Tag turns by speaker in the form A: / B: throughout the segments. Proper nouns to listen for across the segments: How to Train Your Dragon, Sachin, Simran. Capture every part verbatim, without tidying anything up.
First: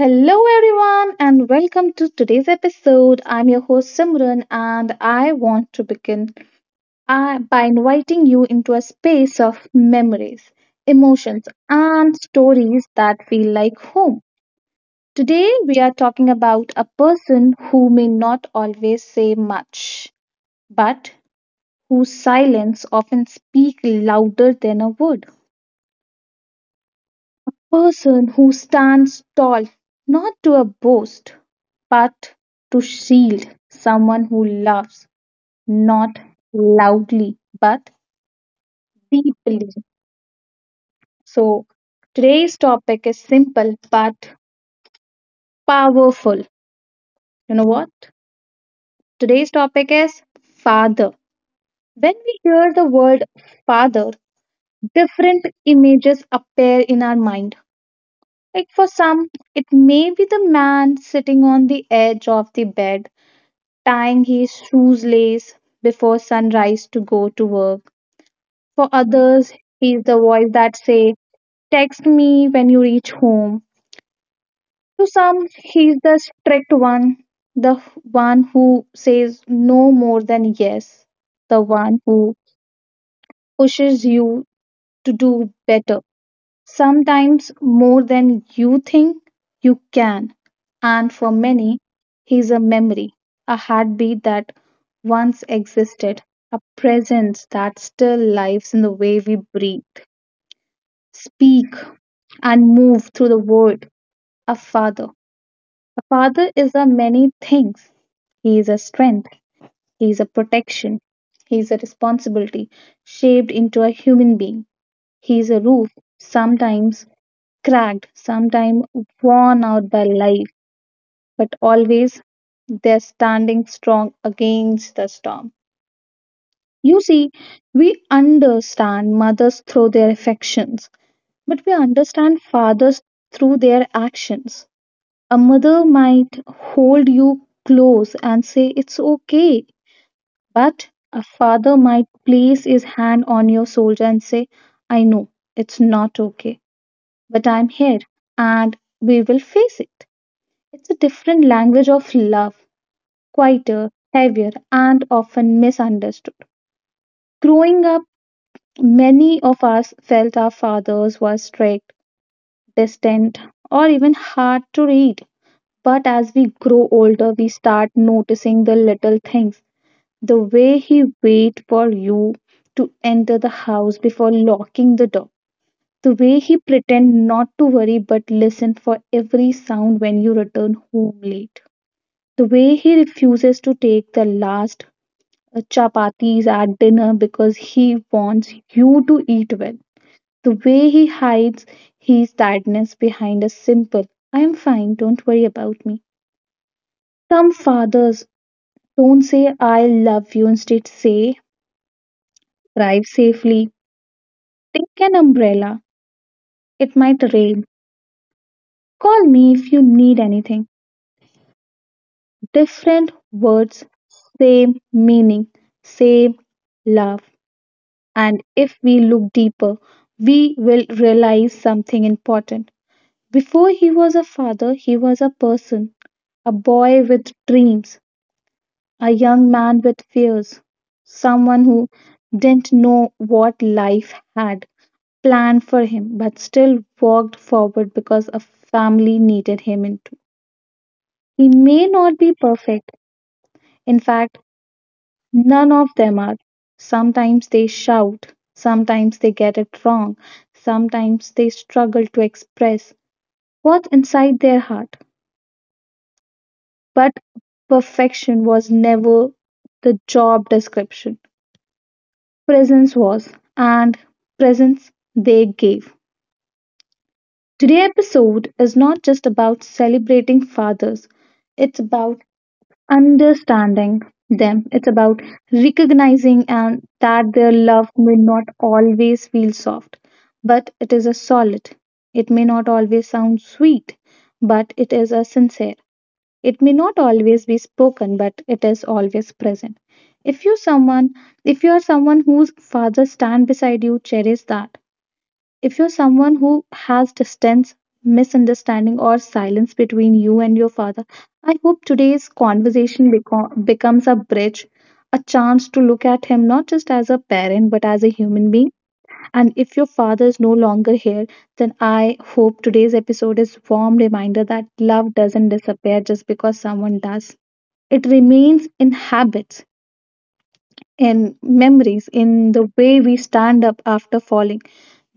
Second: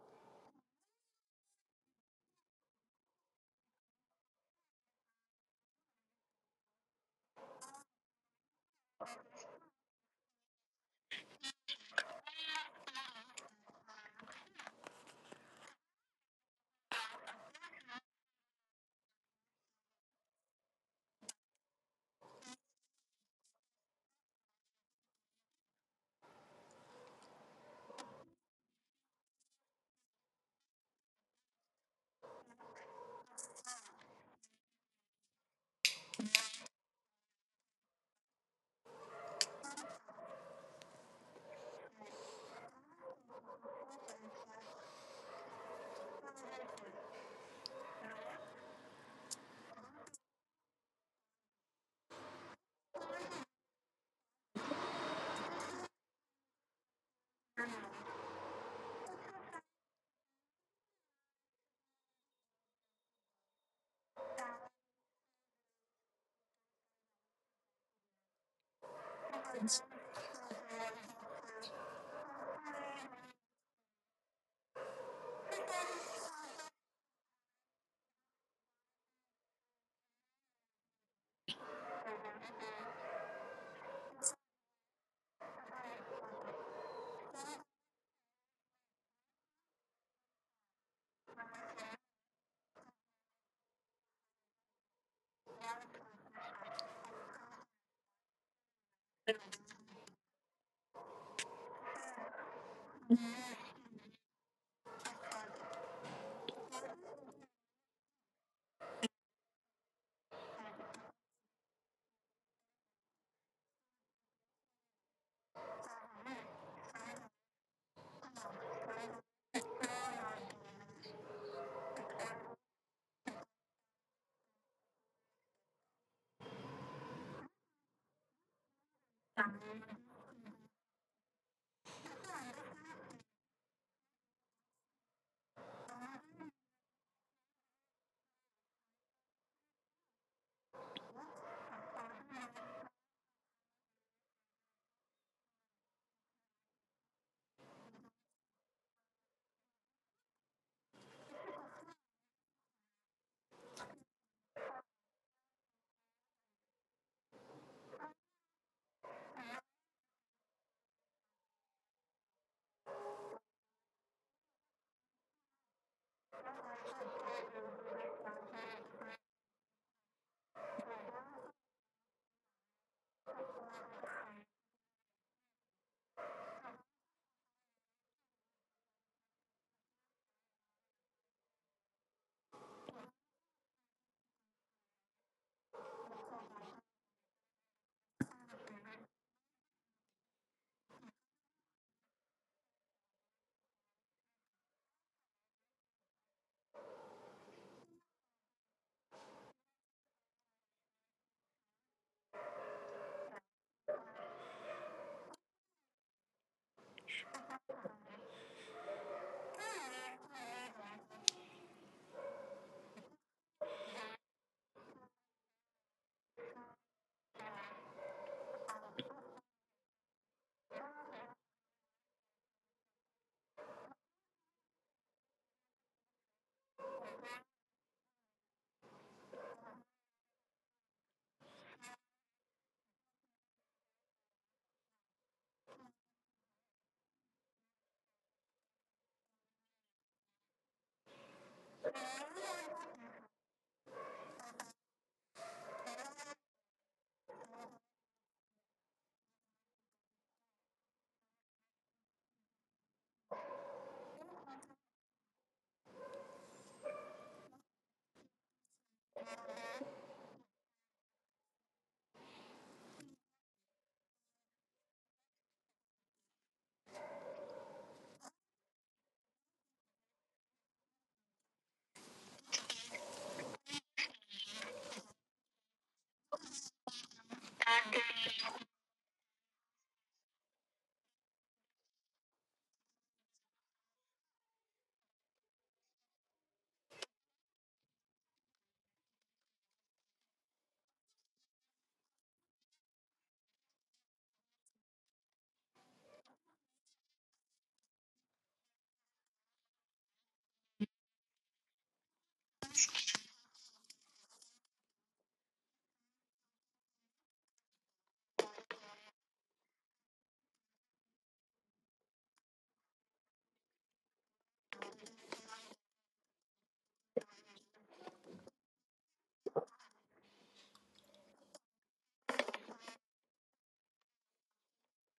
A: Hello, everyone, and welcome to today's episode. I'm your host Simran, and I want to begin uh, by inviting you into a space of memories, emotions, and stories that feel like home. Today, we are talking about a person who may not always say much, but whose silence often speaks louder than a word. Person who stands tall not to a boast but to shield someone who loves not loudly but deeply so today's topic is simple but powerful you know what today's topic is father when we hear the word father different images appear in our mind like for some it may be the man sitting on the edge of the bed tying his shoes lace before sunrise to go to work. For others, he's the voice that say, "Text me when you reach home." To some, he's the strict one, the one who says no more than yes, the one who pushes you to do better. Sometimes more than you think you can, and for many, he's a memory, a heartbeat that once existed, a presence that still lives in the way we breathe, speak, and move through the world. A father. A father is a many things. He is a strength, he is a protection, he is a responsibility shaped into a human being. He is a roof, sometimes cracked, sometimes worn out by life, but always they're standing strong against the storm. You see, we understand mothers through their affections, but we understand fathers through their actions. A mother might hold you close and say it's okay, but a father might place his hand on your shoulder and say, I know it's not okay, but I'm here and we will face it. It's a different language of love, quieter, heavier, and often misunderstood. Growing up, many of us felt our fathers were strict, distant, or even hard to read. But as we grow older, we start noticing the little things. The way he waited for you to enter the house before locking the door. The way he pretended not to worry but listened for every sound when you return home late. The way he refuses to take the last uh, chapatis at dinner because he wants you to eat well. The way he hides his tiredness behind a simple, I'm fine, don't worry about me. Some fathers don't say, I love you, instead say, drive safely, take an umbrella, it might rain, call me if you need anything. Different words, same meaning, same love. And if we look deeper, we will realize something important. Before he was a father, he was a person, a boy with dreams, a young man with fears, someone who didn't know what life had planned for him, but still walked forward because a family needed him into. He may not be perfect. In fact, none of them are. Sometimes they shout, sometimes they get it wrong, sometimes they struggle to express what's inside their heart. But perfection was never the job description, presence was, and presence they gave. Today's episode is not just about celebrating fathers, it's about understanding them. It's about recognizing and that their love may not always feel soft, but it is a solid. It may not always sound sweet, but it is a sincere. It may not always be spoken, but it is always present. If you someone if you are someone whose father stand beside you, cherish that. If you're someone who has distance, misunderstanding, or silence between you and your father, I hope today's conversation beco- becomes a bridge, a chance to look at him not just as a parent but as a human being. And if your father is no longer here, then I hope today's episode is warm reminder that love doesn't disappear just because someone does. It remains in habits, in memories, in the way we stand up after falling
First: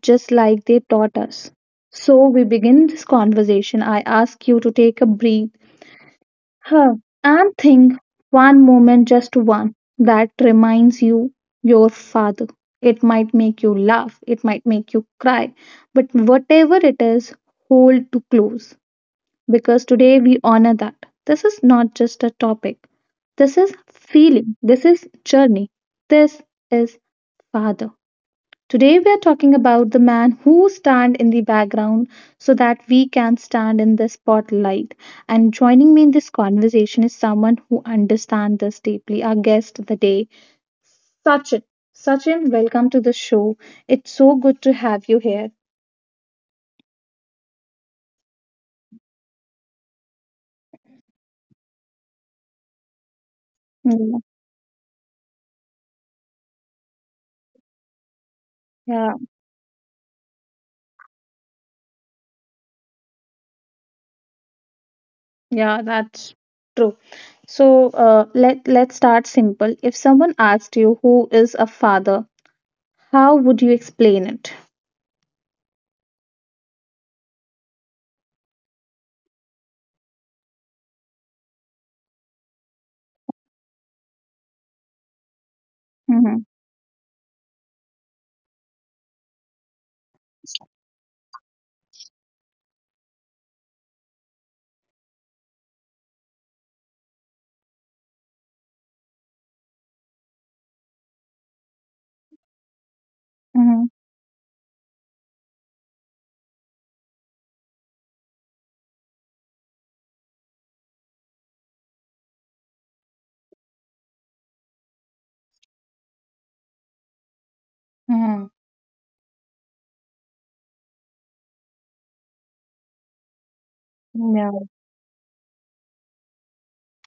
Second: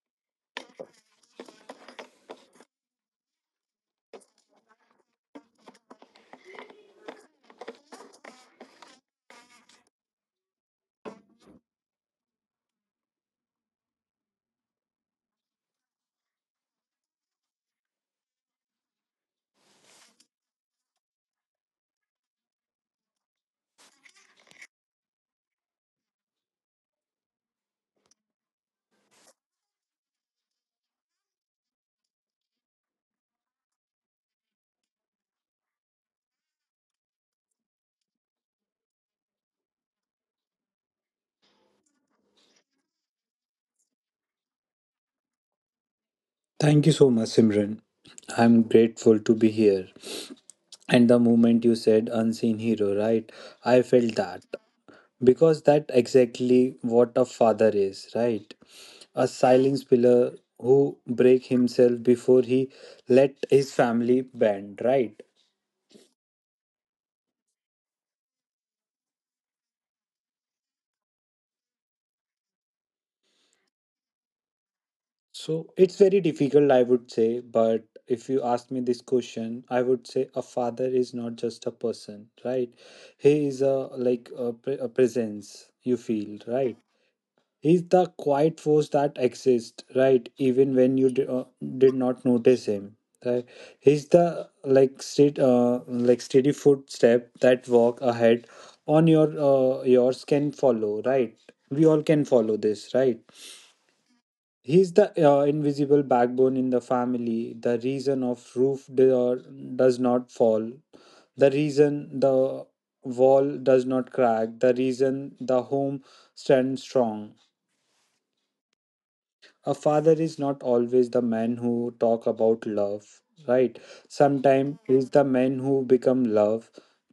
A: just like they taught us. So we begin this conversation. I ask you to take a breath, huh, and think one moment, just one, that reminds you your father. It might make you laugh, it might make you cry, but whatever it is, hold to close because today we honor that. This is not just a topic. This is feeling. This is journey. This is father. Today we are talking about the man who stand in the background so that we can stand in the spotlight. And joining me in this conversation is someone who understands this deeply, our guest of the day, Sachin. Sachin, welcome to the show. It's so good to have you here.
B: Thank you so much, Simran. I'm grateful to be here. And the moment you said unseen hero, right? I felt
A: Mm.
B: that. Because that exactly what a father is, right?
A: Yeah,
B: A silence pillar who break himself before he let his family bend, right?
A: yeah, that's true. So uh, let let's start simple. If someone asked you who is a father, how would you explain it?
B: So it's very difficult, I would say, but if you ask me this question, I would say a father is not just a person, right? He is a like a, pre- a presence you
A: Mm-hmm.
B: feel, right? He's the quiet force that exists, right? Even when you di- uh, did not notice him, right? He's the like steady, uh, like steady footstep that walk ahead on your uh, yours can follow, right? We all can follow this, right?
A: Mm-hmm.
B: He's the uh, invisible backbone in the family, the reason of roof do- or does not fall, the reason the wall does not crack, the reason the home stands strong.
A: Mm-hmm.
B: A father is not always the man who talk about love, right?
A: Yeah.
B: Sometimes is the man who become love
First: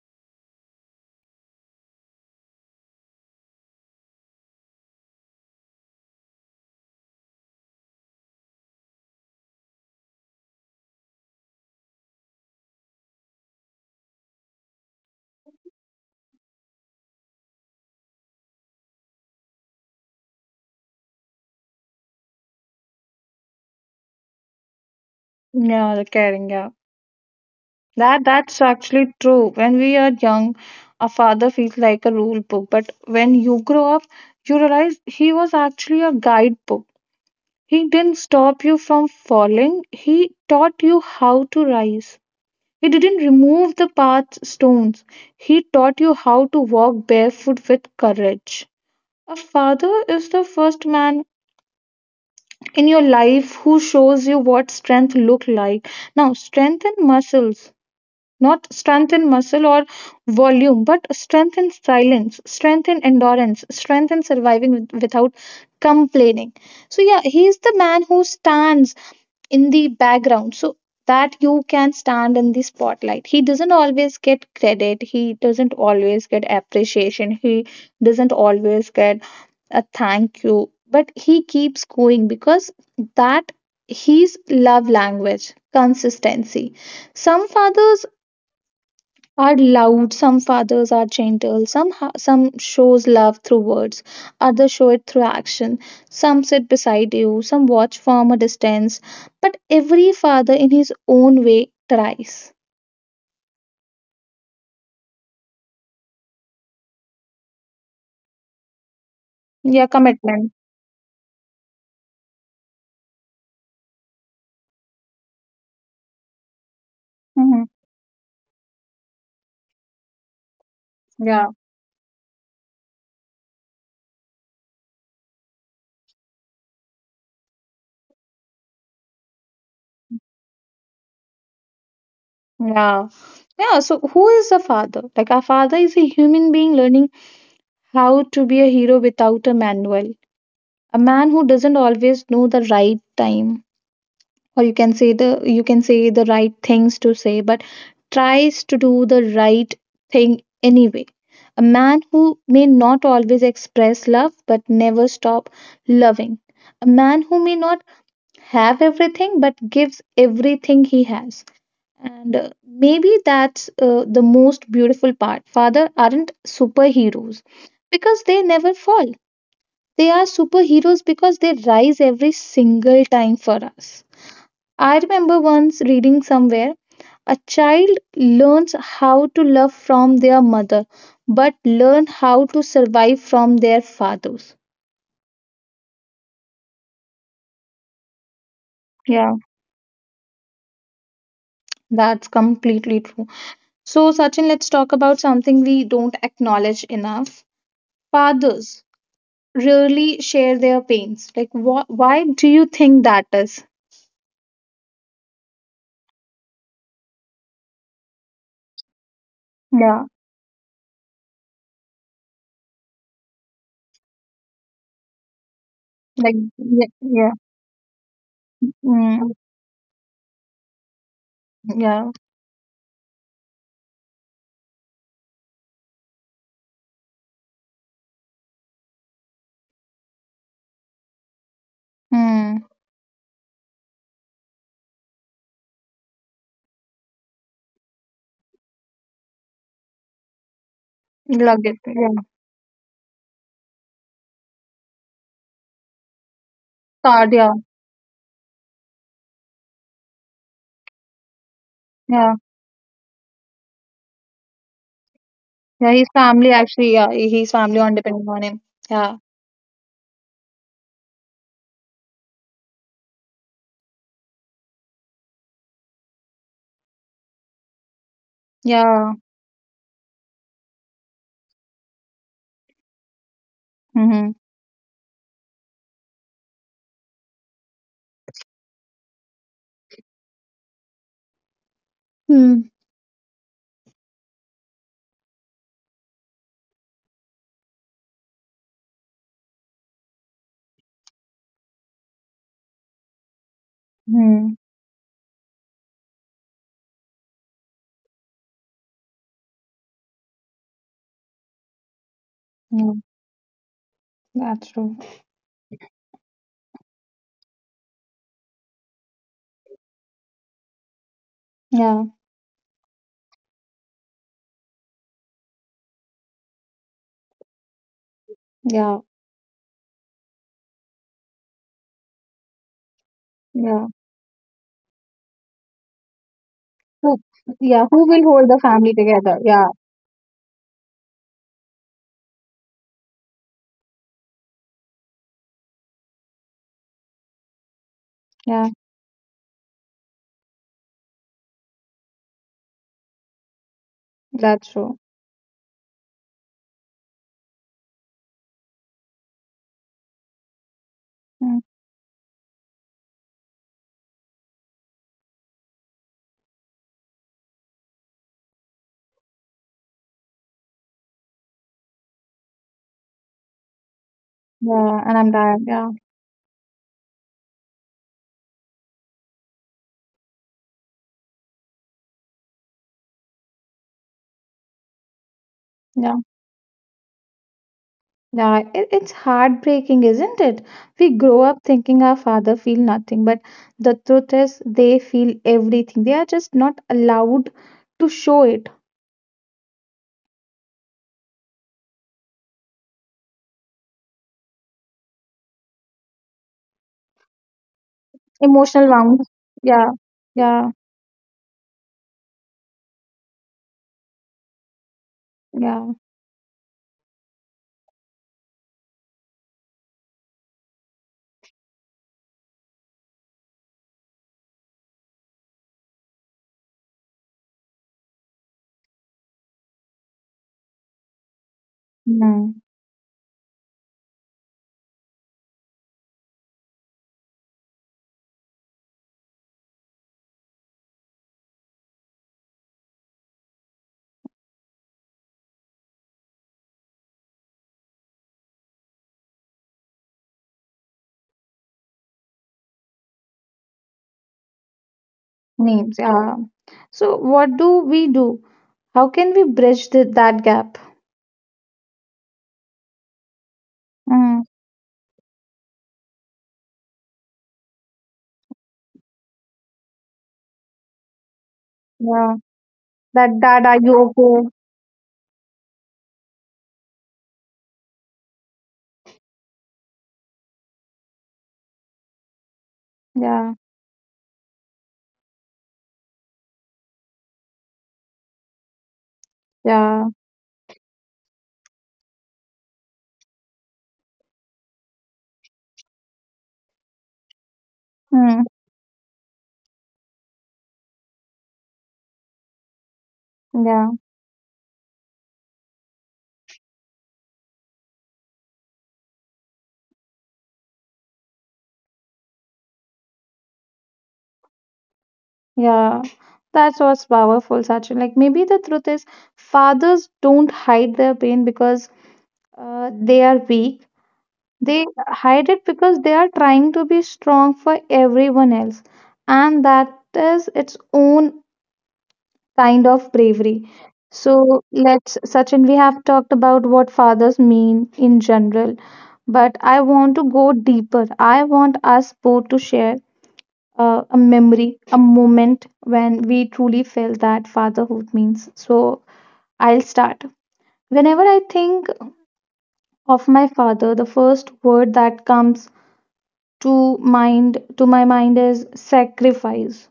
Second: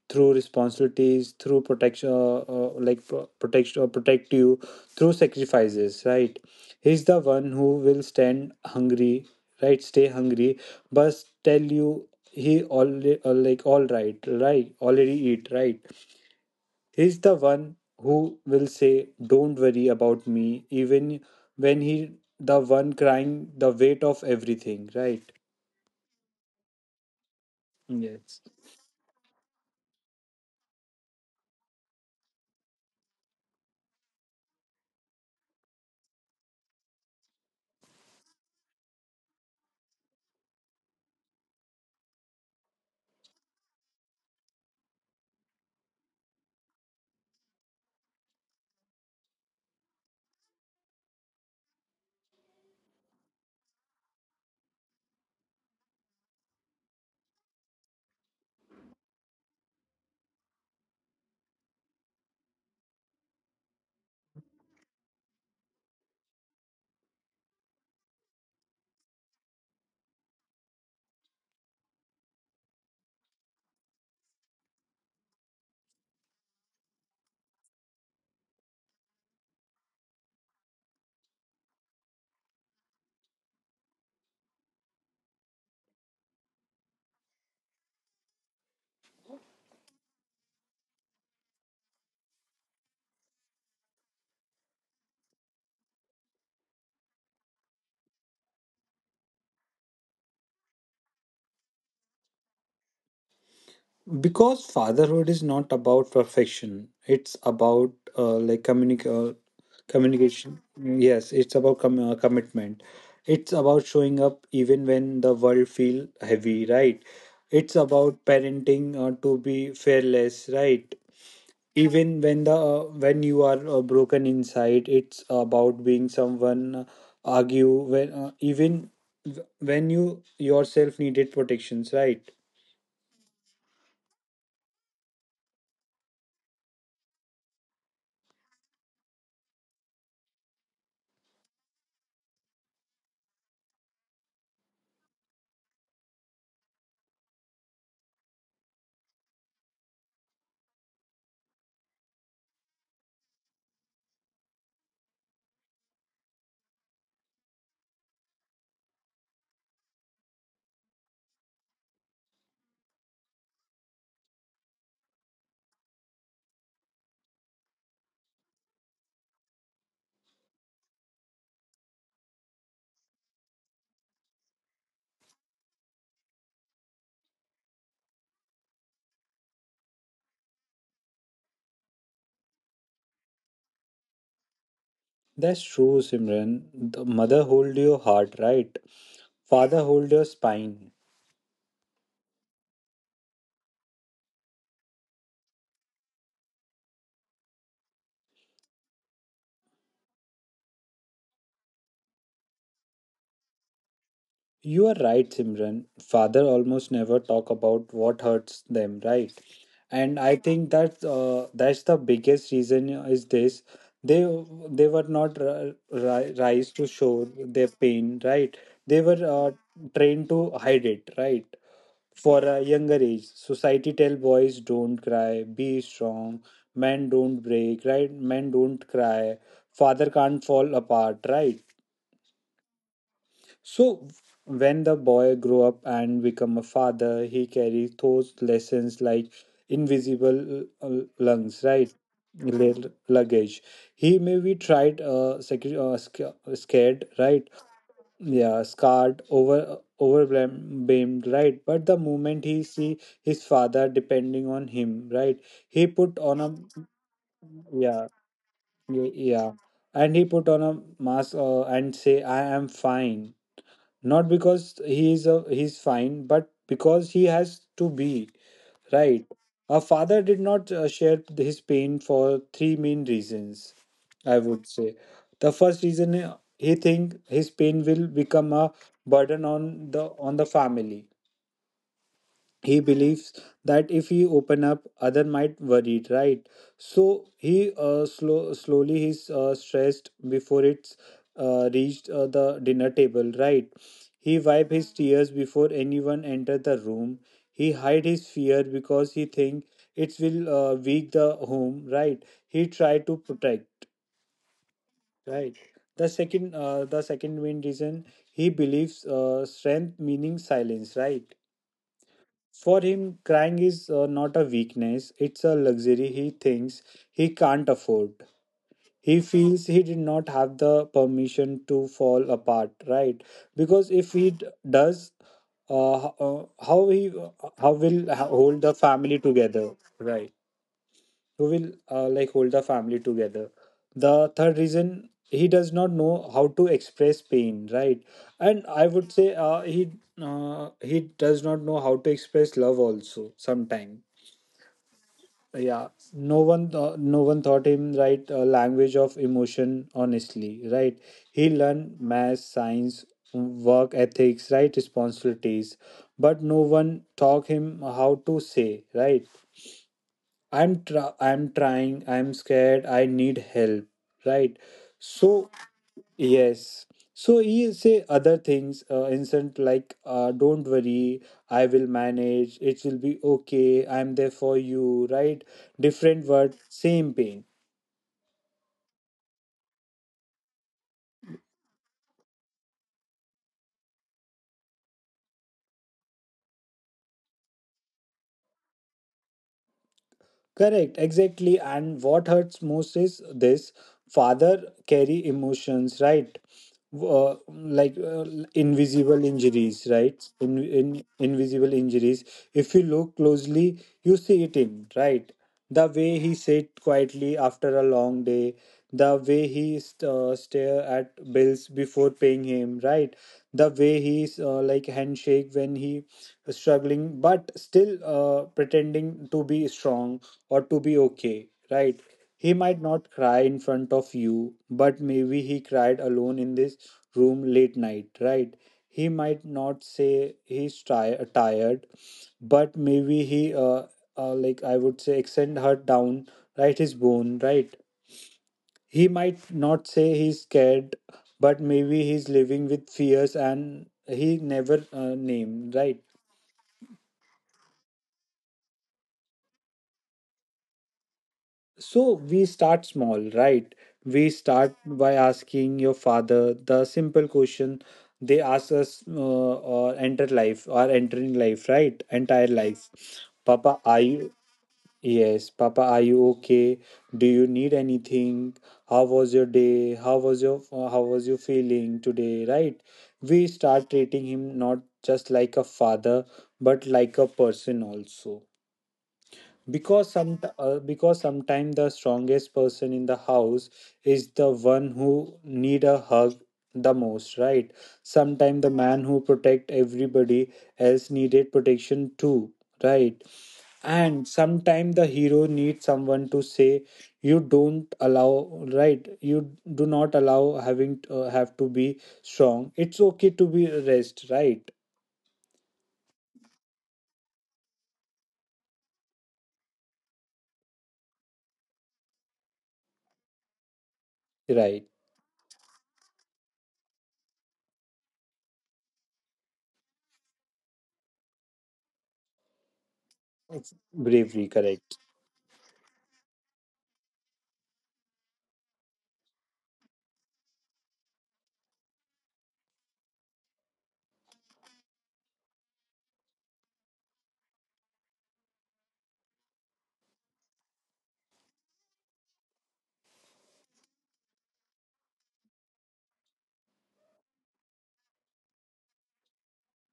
B: through responsibilities, through protection uh, uh, like pro- protection, uh, protect you through sacrifices, right? He's the one who will stand hungry, right, stay hungry, but tell you he all uh, like all right right already eat, right. He's the one who will say, "Don't worry about me," even when he the one crying the weight of everything, right?
A: Yeah, the caring, yeah. That
B: Yes.
A: that's actually true. When we are young, a father feels like a rule book, but when you grow up, you realize he was actually a guidebook. He didn't stop you from falling. He taught you how to rise. He didn't remove the path stones. He taught you how to walk barefoot with courage. A father is the first man in your life who shows you what strength look like. Now, strength and muscles. Not strength in muscle or volume, but strength in silence, strength in endurance, strength in surviving with- without complaining. So, yeah, he's the man who stands in the background. So, that you can stand in the spotlight. He doesn't always get credit. He doesn't always get appreciation. He doesn't always get a thank you. But he keeps going because that his love language, consistency. Some fathers are loud, some fathers are gentle, some ha- some shows love through words, others show it through action. Some sit beside you, some watch from a distance, but every father in his own way tries.
B: Because fatherhood is not about perfection. It's about uh, like communic uh,
A: Yeah, commitment.
B: communication. Yes, it's about com uh, commitment. It's about showing up even when the world feel heavy, right?
A: Hmm.
B: It's about parenting uh, to be fearless, right?
A: Yeah,
B: Even when the uh, when you are uh, broken inside, it's about being someone uh, argue when uh, even w- when you yourself needed protections, right?
A: yeah, yeah. So who is a father? Like our father is a human being learning how to be a hero without a manual. A man who doesn't always know the right time or you can say the you can say the right things to say but tries to do the right thing anyway, a man who may not always express love but never stop loving, a man who may not have everything but gives everything he has. And uh, maybe that's uh, the most beautiful part. Father aren't superheroes because they never fall. They are superheroes because they rise every single time for us. I remember once reading somewhere, a child learns how to love from their mother but learn how to survive from their fathers.
B: That's true, Simran. The mother hold your heart, right?
A: Yeah.
B: Father hold your spine.
A: That's completely true. So, Sachin, let's talk about something we don't acknowledge enough. Fathers rarely share their pains. Like, wh- why do you think that is?
B: You are right, Simran. Father almost never talk about what hurts them, right?
A: Yeah.
B: And I think that uh, that's the biggest reason is this: they they were not ri- ri-
A: Like
B: raised to
A: yeah.
B: show
A: Yeah.
B: their pain, right? They were
A: Mm,
B: uh, trained to hide it, right?
A: yeah.
B: For a younger age, society tell boys don't cry, be strong, men don't break, right? Men don't cry, father can't fall apart, right?
A: Mm,
B: So when the boy grow up and become a father, he carries those lessons like invisible uh, uh, lungs,
A: like it.
B: right?
A: Yeah.
B: Lug- Luggage. He may be tried, uh, sec- uh, sca- scared,
A: Sad.
B: right?
A: Yeah.
B: Yeah, scarred, over, uh, overwhelmed, right? But the
A: Yeah.
B: moment he see his father depending on him, right? He
A: Yeah, his
B: put on a,
A: family actually, yeah, his family on
B: yeah,
A: depending on him.
B: yeah,
A: Yeah,
B: yeah. And he put on a mask uh, and say, "I am fine." Not because he is a he's fine but because he has to be,
A: yeah.
B: right. A father did not uh, share his pain for three main reasons,
A: Mm-hmm.
B: I would say. The first reason, uh, he think his pain will become a burden on the on the family.
A: Hmm.
B: He believes that if he open up, other might worried, right. So he uh, slow, slowly he's uh, stressed before it's uh, reached uh, the dinner table, right. He wipe his tears before anyone enter the room. He hide his fear because he think it will uh, weak the home, right. He try
A: Hmm.
B: to protect,
A: Yeah, that's true.
B: right. The second uh, the second main reason: he believes uh, strength meaning silence, right.
A: Yeah,
B: For him, crying is uh, not a weakness, it's a luxury he thinks he can't afford.
A: yeah,
B: He feels he did not have the permission to fall apart, right?
A: yeah.
B: Because if he d- does, uh, h- uh, how he
A: Who,
B: uh, how
A: yeah,
B: will
A: who
B: h-
A: will hold the
B: hold the
A: family
B: family
A: together? Yeah,
B: together, right? Who will uh, like hold the family together. The third reason, he does not know how to express pain, right. And
A: yeah,
B: I would say, uh, he uh, he does not know how to express love also sometime.
A: that's true.
B: Yeah, no one, uh, no one taught him, right, uh, language of emotion honestly, right. He
A: Mm.
B: learned math, science, work ethics, right, responsibilities, but no one taught him how to say, right, i'm try I'm trying, I'm scared, I need help, right.
A: Yeah, and I'm
B: So
A: tired. Yeah,
B: yes. So he say other things, uh, instant like, uh, "Don't worry, I will manage, it will be okay, I'm there for you," right?
A: yeah.
B: Different word, same pain.
A: Yeah, it, it's heartbreaking, isn't it? We grow up thinking our father feel nothing, but the truth is they feel everything. They are just not allowed to show it.
B: Correct, exactly. And what hurts most is this: father carry emotions, right? Uh, like uh,
A: Emotional
B: Invisible
A: wounds.
B: injuries,
A: Yeah,
B: right? In,
A: yeah,
B: in Invisible injuries. If you look closely, you see it in, right? The
A: yeah.
B: way he sat quietly after a long day, the way he uh, stare at bills before paying him, right? The way he's uh, like handshake when he is struggling, but still uh, pretending to be strong or to be okay, right? He
A: Mm,
B: might not cry in front of you, but maybe he cried alone in this room late night, right? He might not say he's ti- tired, but maybe he, uh, uh, like I would say, extend her down, right? His bone, right? He might not say he's scared, but maybe he's living with fears and he never uh, named,
A: needs.
B: right?
A: Yeah. So what do we do? How can we bridge the, that gap?
B: So we start small, right? We
A: Mm,
B: start by asking your father the simple question they ask us, uh, or enter life or entering life, right?
A: yeah.
B: Entire life.
A: That dad,
B: Papa,
A: are you
B: are you?
A: okay?
B: Yes, Papa, are you okay? Do you need anything? How was your day? How was your uh, how was you feeling today, right? We
A: Yeah.
B: start treating him not just like a father, but like a person also, because
A: Yeah.
B: some uh, because sometimes the strongest person in the house is the one who need a hug the most, right.
A: Mm,
B: Sometimes the man who protect everybody else needed protection too, right.
A: yeah.
B: And sometimes the hero needs someone to say you don't allow, right, you do not allow having uh, have to be strong, it's okay to be rest, right.
A: Yeah. That's what's powerful, Sachin. Like maybe the truth is fathers don't hide their pain because uh, they are weak.
B: Right.
A: They hide it because they are trying to be strong for everyone else. And that is its own kind of bravery.
B: Bravery,
A: So
B: correct,
A: let's, Sachin, we have talked about what fathers mean in general, but I want to go deeper. I want us both to share uh, a memory, a moment when we truly felt that fatherhood means. So I'll start. Whenever I think of my father, the first word that comes to mind to my mind is sacrifice.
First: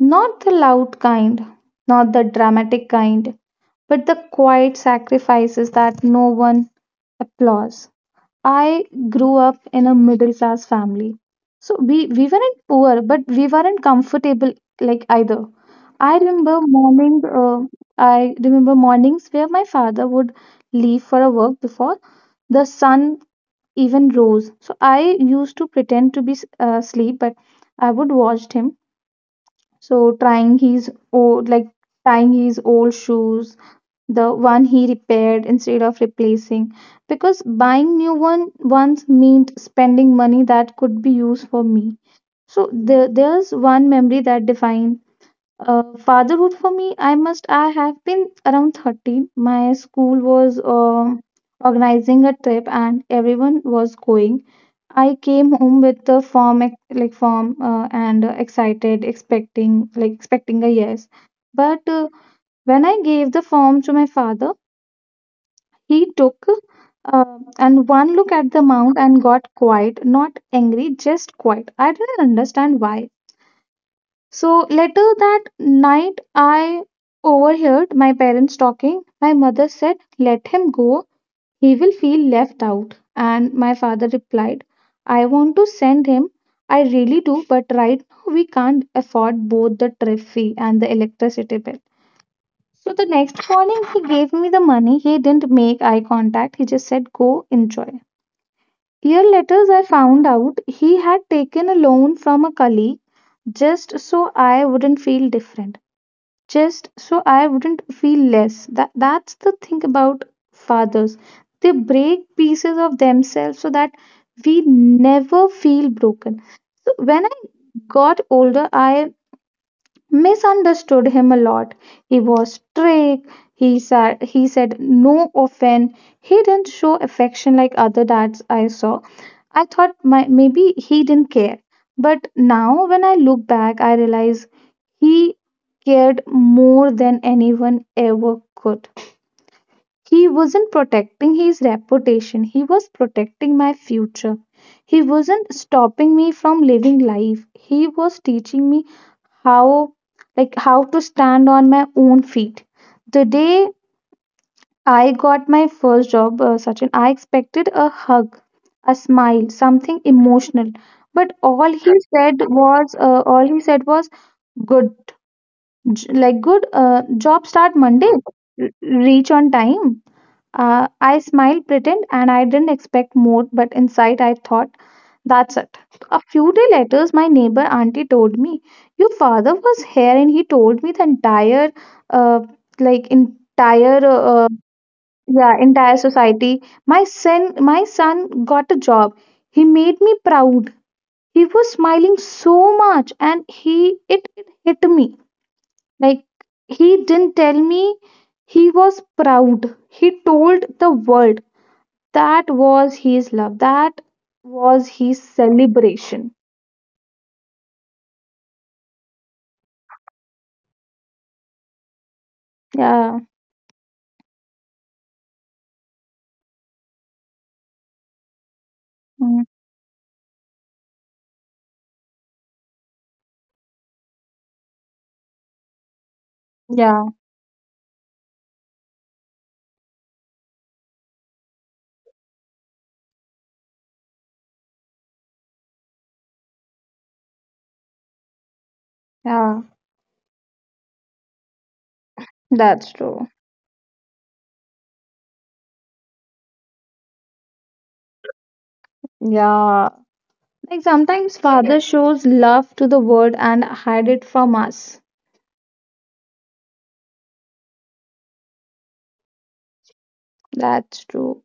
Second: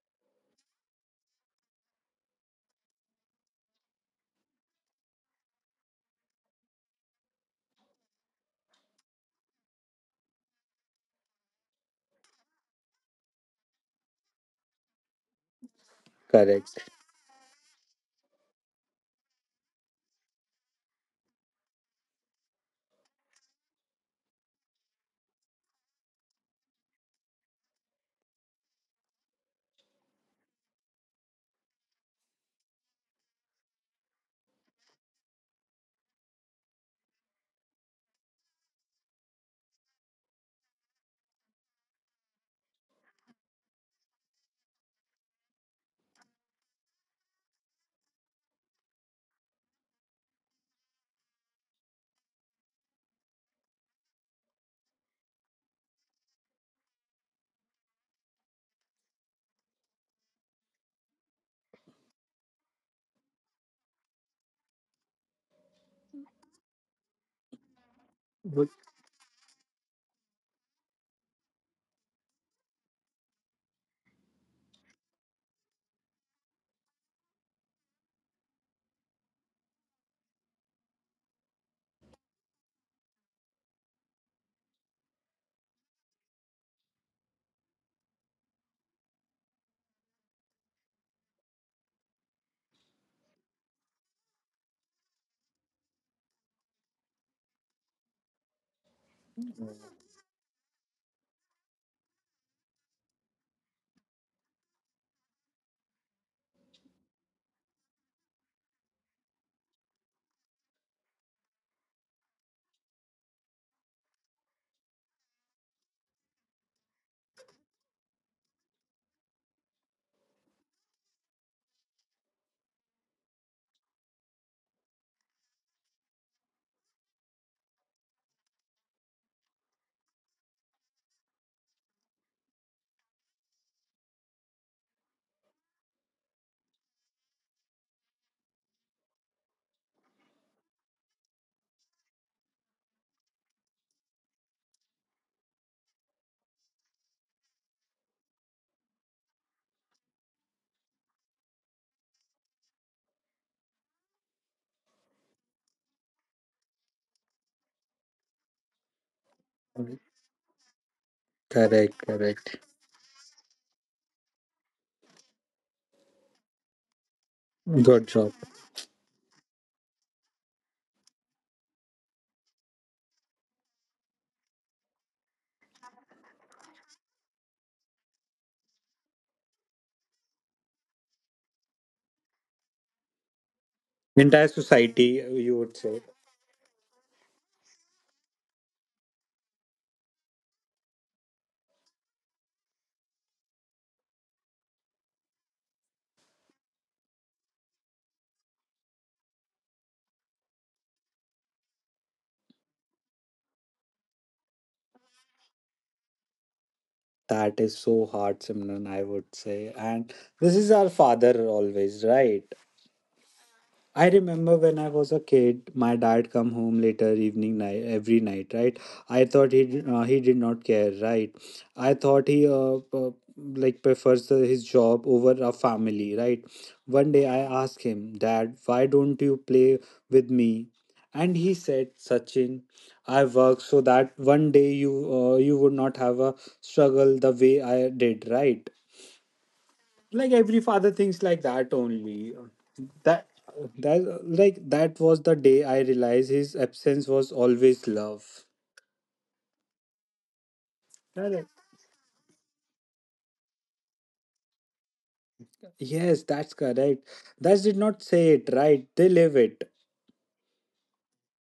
A: Not the loud kind, not the dramatic kind but the quiet sacrifices that no one applauds. I grew up in a middle class family. So we, we weren't poor, but we weren't comfortable like either. I remember
B: correct.
A: morning uh, I remember mornings where my father would leave for a work before the sun even rose. So I used to pretend to be s- uh, asleep, but I would watch him. So trying his old like tying his old shoes, the one he repaired instead of replacing, because buying new one once meant spending money that could be used for me. So there, there's one memory that defines uh, fatherhood for me. I must i have been around thirteen. My school was uh, organizing a trip and everyone was going. I came home with the form ex- like form uh, and uh, excited, expecting like expecting a yes, but uh, when I gave the form to my father, he took uh, and one look at the
B: But-
A: mount and got quiet, not angry, just quiet. I didn't understand why. So later that night, I overheard my parents talking. My mother said, "Let him go, he will feel left out." And my father replied, "I want to send him. I really do, but right now we can't afford both the trip fee and the electricity bill." So the next morning, he gave me the money. He didn't make eye contact. He just said, "Go enjoy." Year later, I found out he had taken a loan from a colleague just so I wouldn't feel different, just so I wouldn't feel less. That, that's the thing about fathers. They break pieces of themselves so that we never feel broken. So when I got older, I misunderstood him a lot. He was strict. He said he said no often. He didn't show affection like other dads I saw. I thought my, maybe he didn't care. But now when I look back, I realize he cared more than anyone ever could. He wasn't protecting his reputation. He was protecting my future. He wasn't stopping me from living life. He was teaching me how like how to stand on my own feet. The day I got my first job, uh, Sachin, I expected a hug, a smile, something emotional. But all he
B: Correct,
A: said
B: correct.
A: was, uh, all he said was, "Good, j- like good. Uh, job start
B: Good
A: Monday.
B: job.
A: R- reach on time." Uh, I smiled, pretend, and I didn't expect more, but inside I thought, that's it. A few days later, my neighbor auntie told me, "Your father was here and he told me the entire, uh, like, entire, uh,
B: Entire society,
A: yeah,
B: you would
A: entire
B: say.
A: society. My son, my son got a job. He made me proud." He was smiling so much and he, it, it hit me. Like, he didn't tell me he was proud. He told the world. That was his love. That was his celebration.
B: That is so hard, Simran, I would say. And this is our father always, right?
A: Yeah.
B: I remember when I was a kid, my dad come home later evening night every night, right? I
A: Mm.
B: thought he did- uh, he did not care, right? I thought he uh, uh, like prefers the, his job over a family, right?
A: Yeah.
B: One day I asked him, "Dad, why don't you play with me?" And he said, "Sachin, I work so that one day you uh, you would not have a struggle the way I did," right?
A: Yeah.
B: Like every father thinks like that only.
A: That's true.
B: that that like that was the day I realized his absence was always love.
A: Yeah. Like sometimes
B: Correct.
A: father shows love to the world and hide it from us.
B: Yes, that's correct. That did not say it, right, they live it.
A: That's true.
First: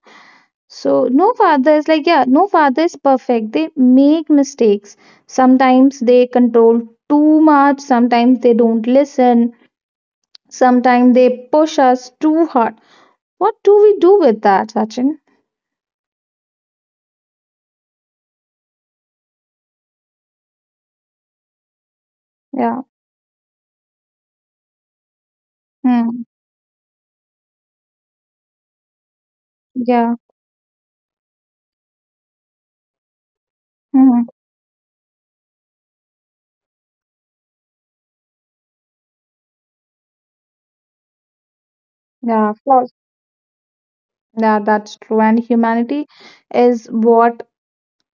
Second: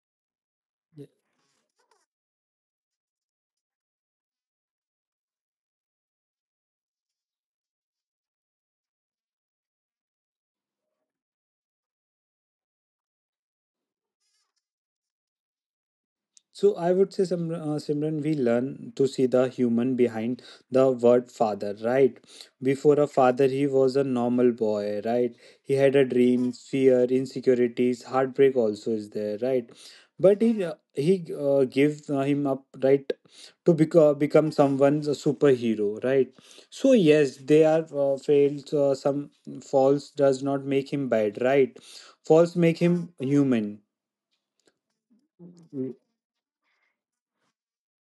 A: So no father is like, yeah, no father is perfect. They make mistakes. Sometimes they control too much. Sometimes they don't listen. Sometimes they push us too hard. What do we do with that, Sachin?
B: So I would say, Simr- uh, Simran, we learn to see the human behind the word "father", right?
A: Yeah.
B: Before a father, he was a normal boy, right? He had a
A: Hmm.
B: dream, fear, insecurities, heartbreak also is there, right?
A: Yeah.
B: But he uh, he uh, gave uh, him up, right, to beco-
A: Mhm.
B: become someone's a superhero, right? So yes, they are uh, failed. Uh, some false does not make him bad, right?
A: Yeah,
B: False
A: of
B: make
A: course.
B: him human.
A: Yeah, that's true. And
B: Mm.
A: humanity is what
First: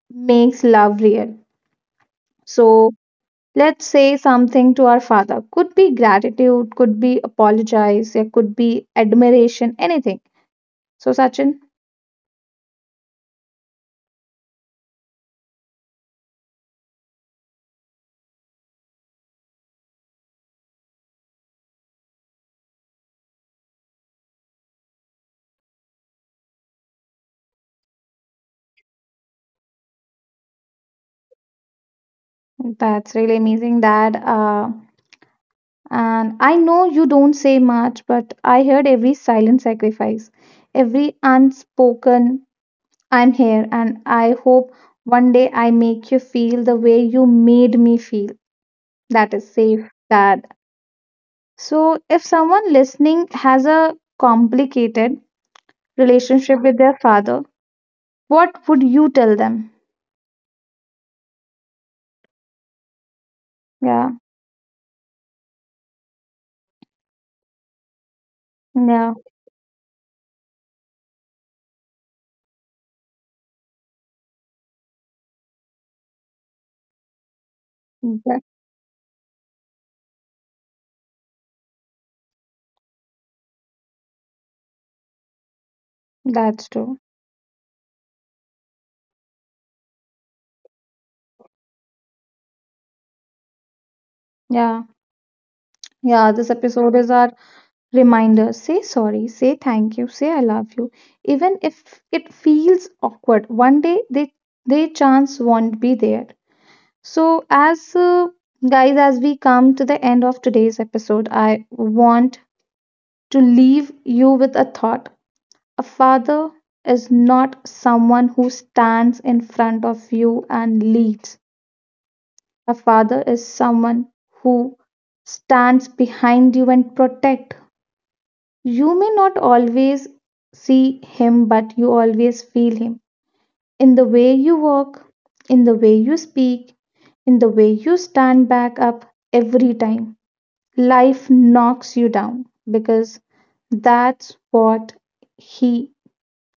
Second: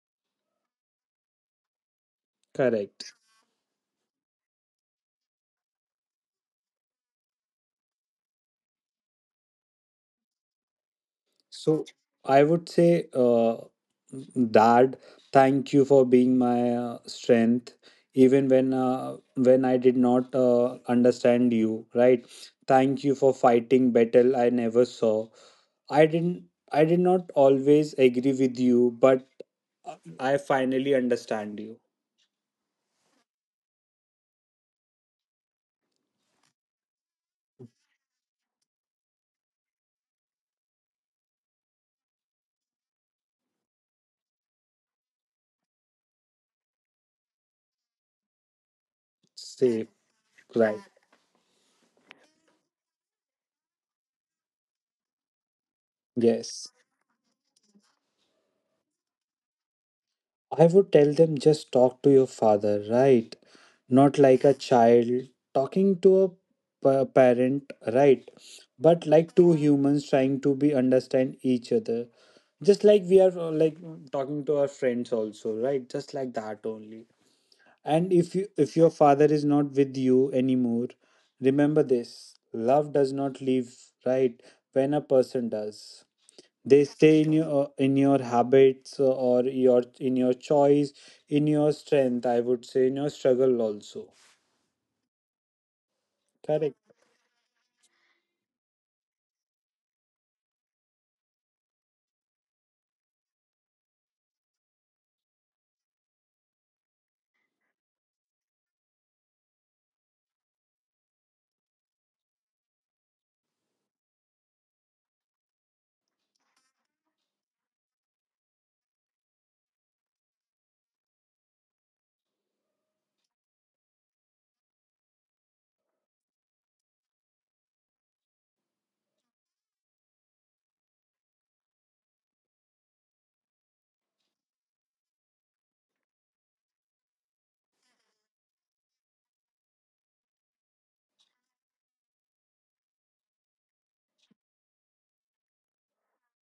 A: makes love real. So
B: Correct.
A: let's say something to our father. Could be gratitude, could be apologize, it could be admiration, anything. So Sachin,
B: So I would say uh, that thank you for being my uh, strength even when uh, when I did not uh, understand you, right. Thank you for fighting battle I never saw. I didn't I did not always agree with you, but uh, I finally understand you.
A: that's really amazing that uh, and I know you don't say much, but I heard every silent sacrifice, every unspoken I'm here, and I hope one day I make you feel the way you made me feel, that is safe.
B: Safe,
A: That,
B: right.
A: so if someone listening has a complicated relationship
B: Yes.
A: with their father, what would you tell them?
B: I would tell them just talk to your father, right?
A: Yeah.
B: Not like a child talking to a pa- parent, right? But
A: Yeah.
B: like two humans trying to be understand each other. Just like we are uh, like talking to our friends also, right? Just like that only. And if
A: that,
B: you, if your father is not with you anymore, remember this: love does not leave, right? When a person does,
A: that's
B: they
A: true.
B: stay in your, in your habits, uh, or your in your choice, in your strength, I would say, in your struggle also.
A: Yeah. Yeah, this
B: Correct.
A: episode is our reminder. Say sorry, say thank you, say I love you, even if it feels awkward. One day they they chance won't be there. So as uh, guys, as we come to the end of today's episode, I want to leave you with a thought. A father is not someone who stands in front of you and leads. A father is someone who stands behind you and protect. You may not always see him, but you always feel him. In the way you walk, in the way you speak, in the way you stand back up every time. Life knocks you down because that's what he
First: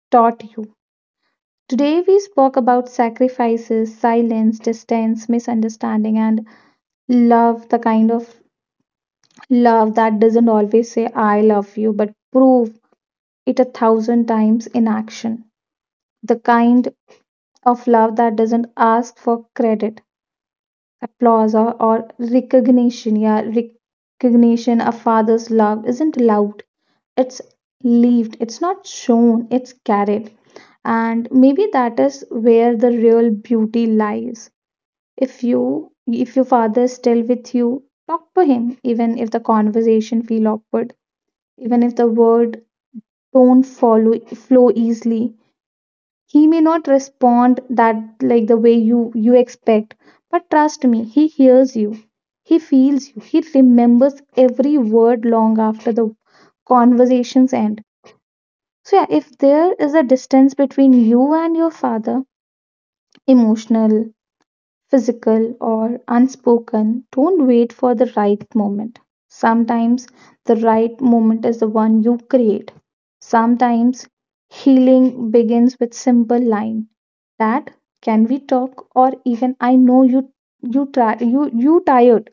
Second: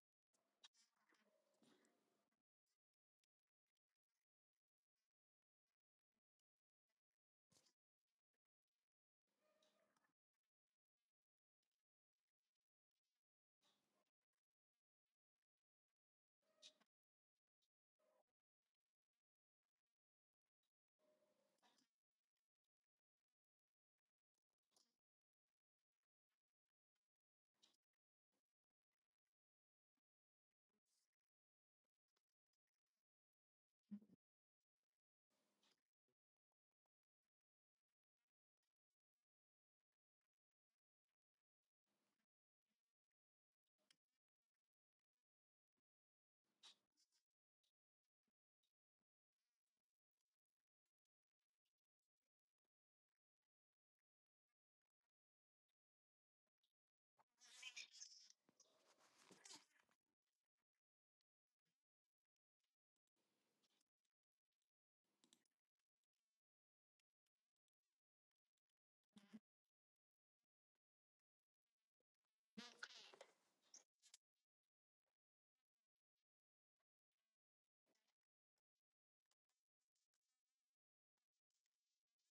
A: taught you. Today, we spoke about sacrifices, silence, distance, misunderstanding, and love, the kind of love that doesn't always say, "I love you," but prove it a thousand times in action. The kind of love that doesn't ask for credit, applause, or, or recognition. Yeah, recognition. A father's love isn't loud, it's lived, it's not shown, it's carried, and maybe that is where the real beauty lies. If you, if your father is still with you, talk to him, even if the conversation feel awkward, even if the word don't follow, flow easily. He may not respond that, like the way you you expect, but trust me, he hears you, he feels you, he remembers every word long after the conversations end. So yeah, if there is a distance between you and your father, emotional, physical or unspoken, don't wait for the right moment. Sometimes the right moment is the one you create. Sometimes healing begins with simple line, that can we talk, or even I know you you try, you you tired.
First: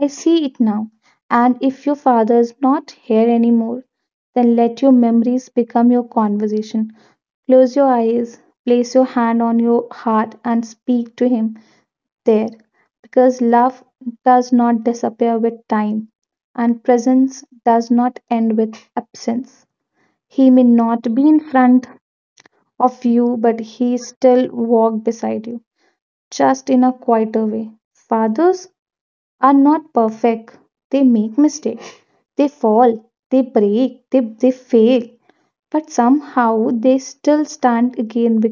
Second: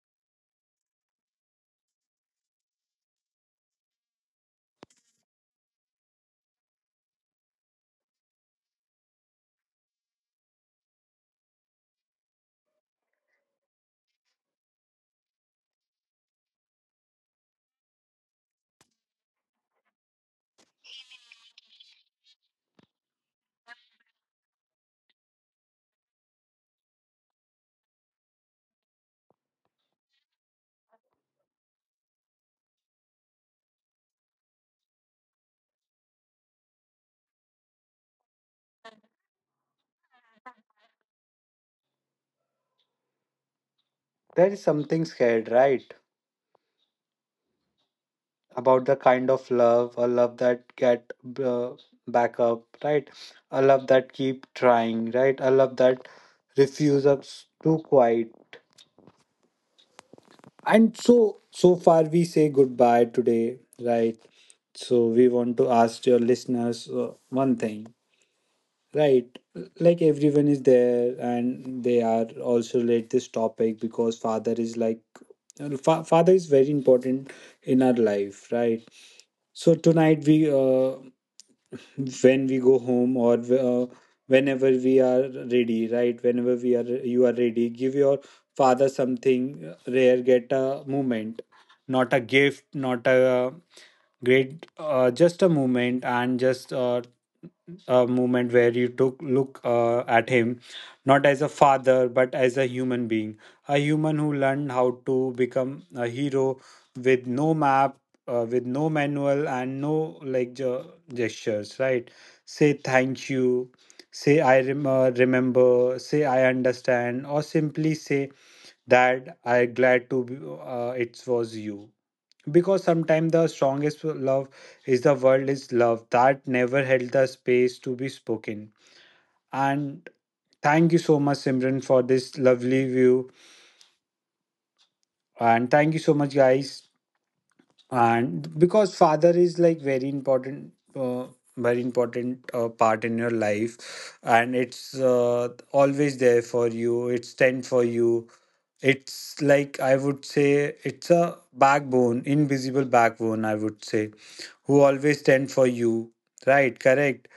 A: I see it now. And if your father is not here anymore, then let your memories become your conversation. Close your eyes, place your hand on your heart, and speak to him there, because love does not disappear with time and presence does not end with absence. He may not be in front of you, but he still walks beside you, just in a quieter way. Fathers are not perfect, they make mistakes, they fall, they break, they, they fail, but somehow they still stand again.
B: There is something scared, right? About the kind of love, a love that get uh, back up, right? A love that keep trying, right? A love that refuses to quiet. And so, so far we say goodbye today, right. So we want to ask your listeners uh, one thing. Right. Like everyone is there and they are also late this topic because father is like uh, fa- father is very important in our life, right? So tonight we uh, when we go home or uh, whenever we are ready, right, whenever we are, you are ready, give your father something uh, rare, get a moment, not a gift, not a uh, great, uh, just a moment, and just uh, a moment where you took look uh, at him not as a father but as a human being, a human who learned how to become a hero with no map, uh, with no manual, and no like ge- gestures, right? Say thank you, say I rem- uh, remember, say I understand, or simply say that I glad to be, uh, it was you. Because sometimes the strongest love is the world is love that never held the space to be spoken. And thank you so much, Simran, for this lovely view. And thank you so much, guys. And because father is like very important, uh, very important uh, part in your life, and it's uh, always there for you, it's stand for you, it's like, I would say, it's a backbone, invisible backbone, I would say, who always stand for you, right, correct.